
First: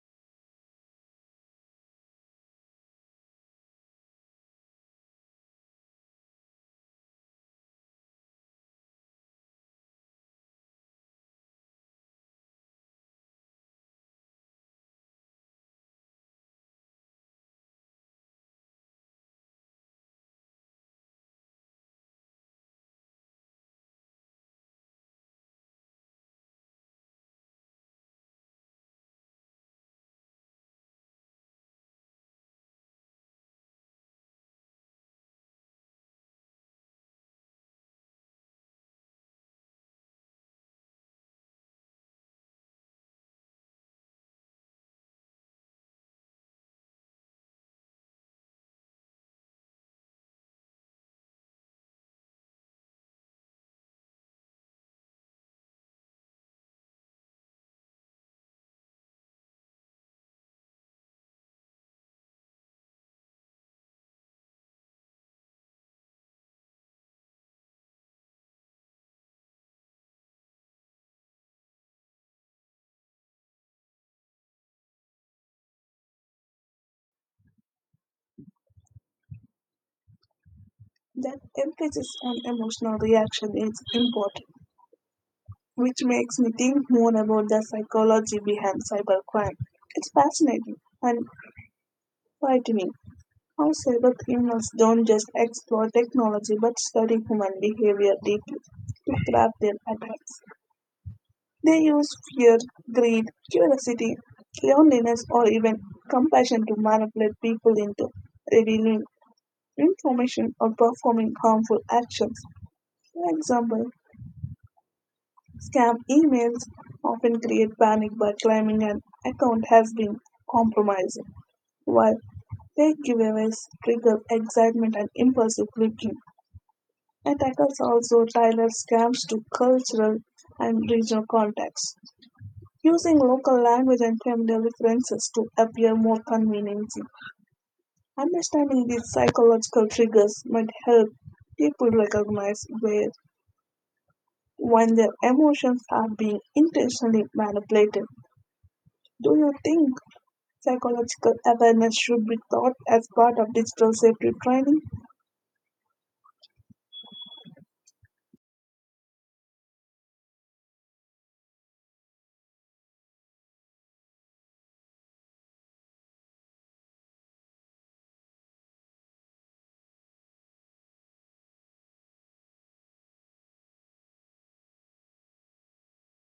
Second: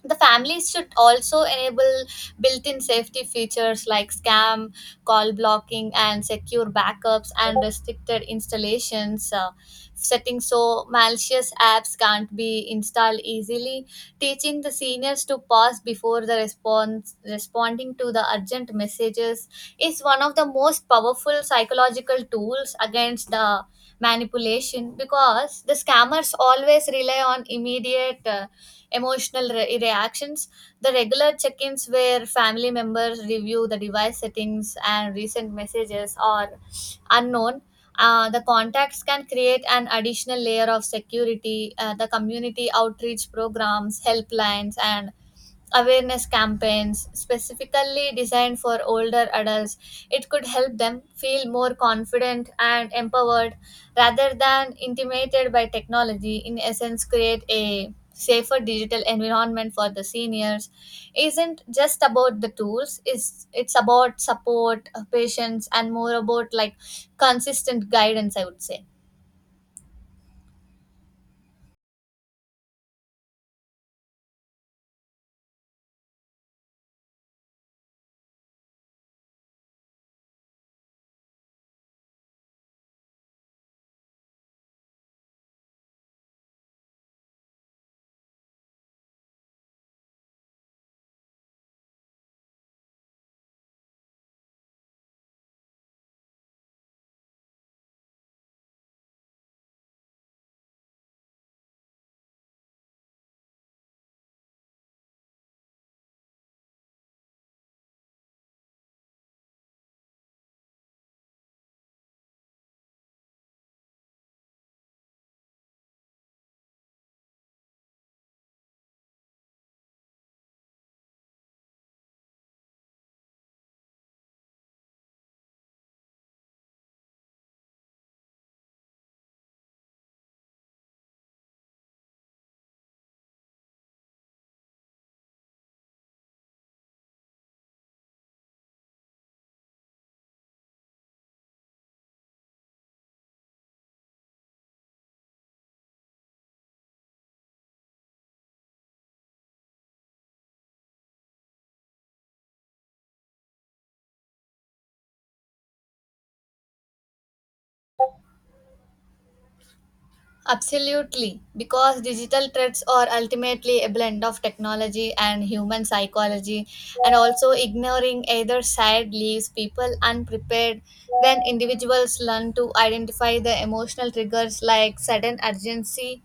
[SPEAKER 2] The families should also enable built-in safety features like scam call blocking and secure backups and restricted installations, settings so malicious apps can't be installed easily. Teaching the seniors to pause before the response responding to the urgent messages is one of the most powerful psychological tools against the manipulation, because the scammers always rely on immediate, emotional reactions. The regular check ins where family members review the device settings and recent messages are unknown. The contacts can create an additional layer of security. The community outreach programs, helplines, and awareness campaigns specifically designed for older adults, it could help them feel more confident and empowered rather than intimidated by technology. In essence, create a safer digital environment for the seniors. Isn't just about the tools, it's about support, patience and more about like consistent guidance, I would say.
[SPEAKER 1] That emphasis on emotional reaction is important, which makes me think more about the psychology behind cybercrime. It's fascinating and frightening how cybercriminals don't just explore technology but study human behavior deeply to craft their attacks. They use fear, greed, curiosity, loneliness, or even compassion to manipulate people into revealing information or performing harmful actions. For example, scam emails often create panic by claiming an account has been compromised, while fake giveaways trigger excitement and impulsive clicking. And tackles also tailors scams to cultural and regional contexts, using local language and familiar references to appear more convenient. Understanding these psychological triggers might help people recognize where when their emotions are being intentionally manipulated. Do you think psychological awareness should be taught as part of digital safety training?
[SPEAKER 2] Absolutely, because digital threats are ultimately a blend of technology and human psychology, and also ignoring either side leaves people unprepared. When individuals learn to identify the emotional triggers like sudden urgency,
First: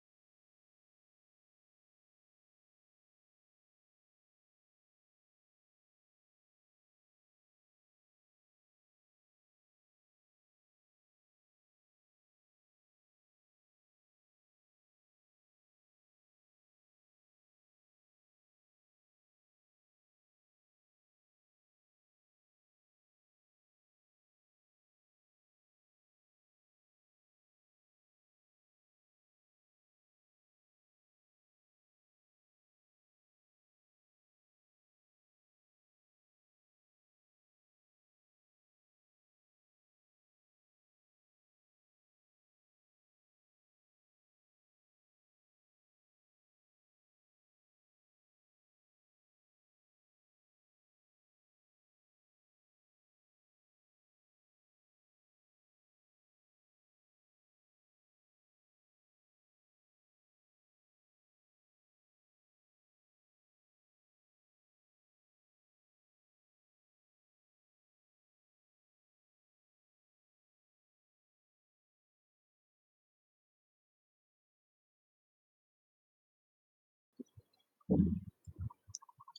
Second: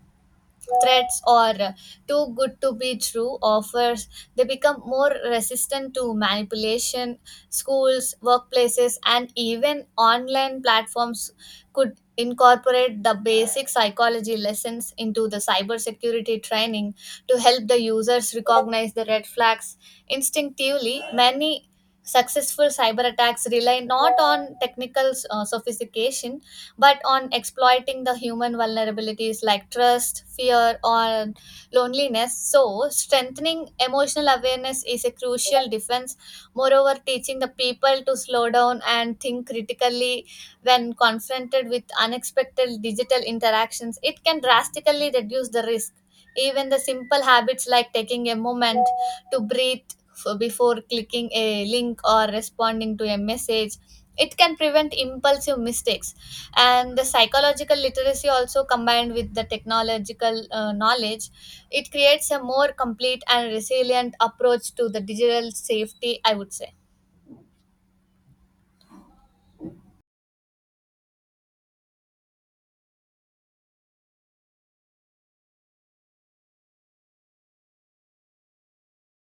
[SPEAKER 2] threats, or too good to be true offers, they become more resistant to manipulation. Schools, workplaces, and even online platforms could incorporate the basic psychology lessons into the cybersecurity training to help the users recognize the red flags instinctively. Many successful cyber attacks rely not on technical sophistication, but on exploiting the human vulnerabilities like trust, fear, or loneliness. So, strengthening emotional awareness is a crucial defense. Moreover, teaching the people to slow down and think critically when confronted with unexpected digital interactions, it can drastically reduce the risk. Even the simple habits like taking a moment to breathe before clicking a link or responding to a message, it can prevent impulsive mistakes, and the psychological literacy also combined with the technological knowledge, it creates a more complete and resilient approach to the digital safety, I would say.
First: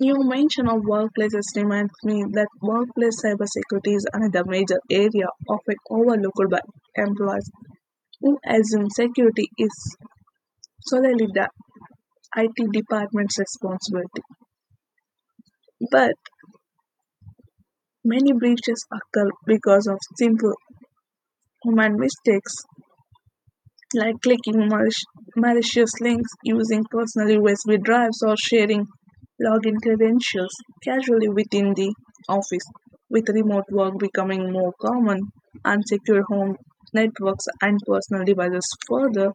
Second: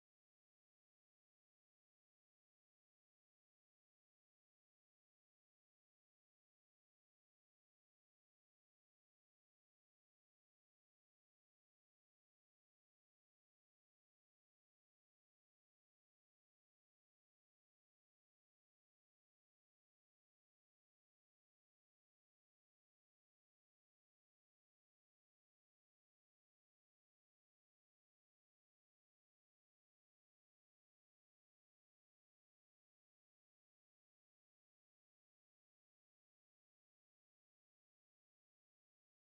[SPEAKER 1] You mention of workplaces reminds me that workplace cybersecurity is another major area often overlooked by employees who assume security is solely the IT department's responsibility. But many breaches occur because of simple human mistakes like clicking malicious links, using personal USB drives, or sharing login credentials casually within the office. With remote work becoming more common, unsecure home networks and personal devices further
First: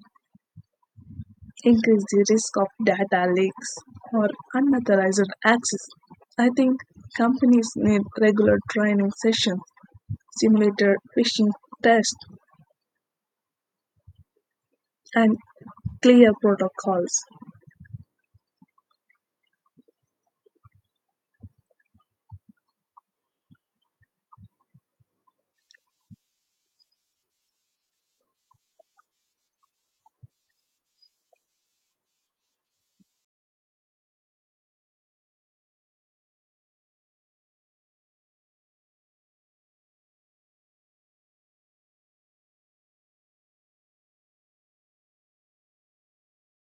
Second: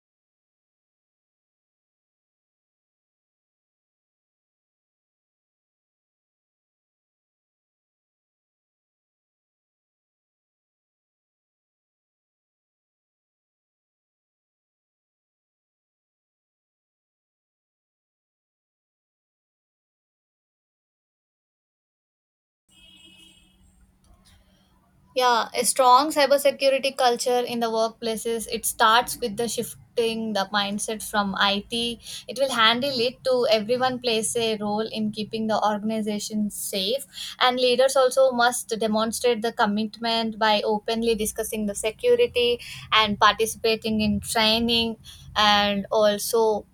[SPEAKER 1] increase the risk of data leaks or unauthorized access. I think companies need regular training sessions, simulator phishing tests, and clear protocols.
[SPEAKER 2] Yeah, a strong cybersecurity culture in the workplaces, it starts with the shifting the mindset from IT. It will handle it to everyone plays a role in keeping the organization safe. And leaders also must demonstrate the commitment by openly discussing the security and participating in training, and also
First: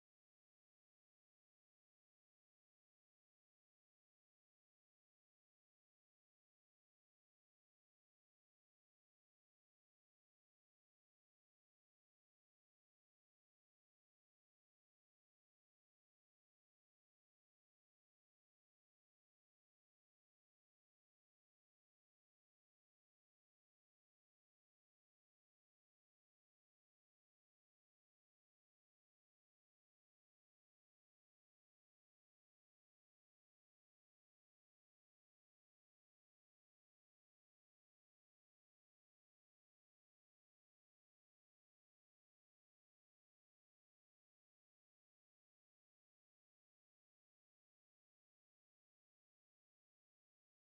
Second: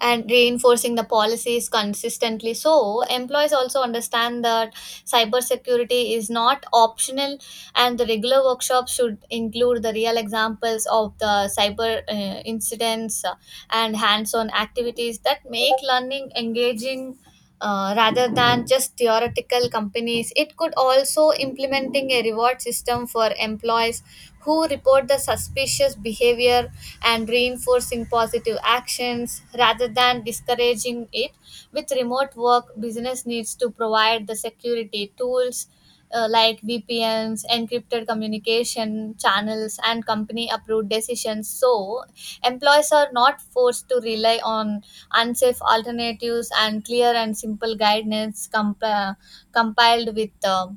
[SPEAKER 2] and reinforcing the policies consistently. So, employees also understand that cybersecurity is not optional, and the regular workshops should include the real examples of the cyber, incidents, and hands on activities that make learning engaging. Rather than just theoretical, companies it could also implementing a reward system for employees who report the suspicious behavior and reinforcing positive actions rather than discouraging it. With remote work, business needs to provide the security tools, like VPNs, encrypted communication channels, and company approved decisions so employees are not forced to rely on unsafe alternatives, and clear and simple guidance compiled with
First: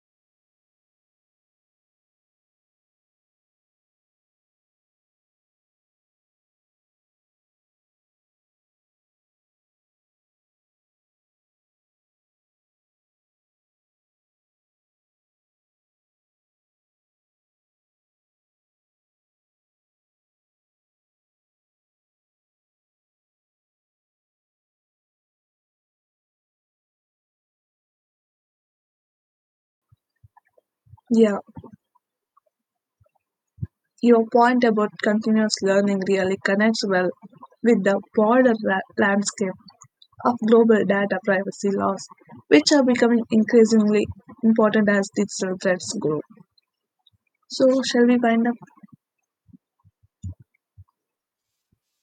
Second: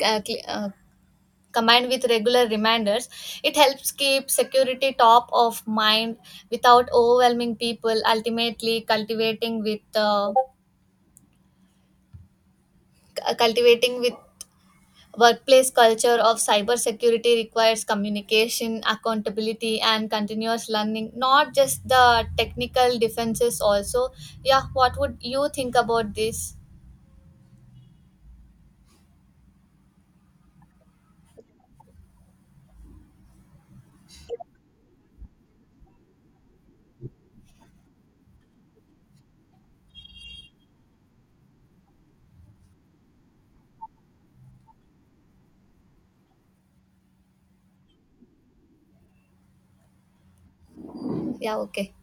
[SPEAKER 2] c- uh, cl- uh, combined with regular reminders, it helps keep security top of mind without overwhelming people. Ultimately, cultivating with workplace culture of cybersecurity requires communication, accountability, and continuous learning, not just the technical defenses also. Yeah, what would you think about this?
[SPEAKER 1] Yeah. Your point about continuous learning really connects well with the broader landscape of global data privacy laws, which are becoming increasingly important as digital threats grow. So, shall we wind up?
[SPEAKER 2] Yeah, okay.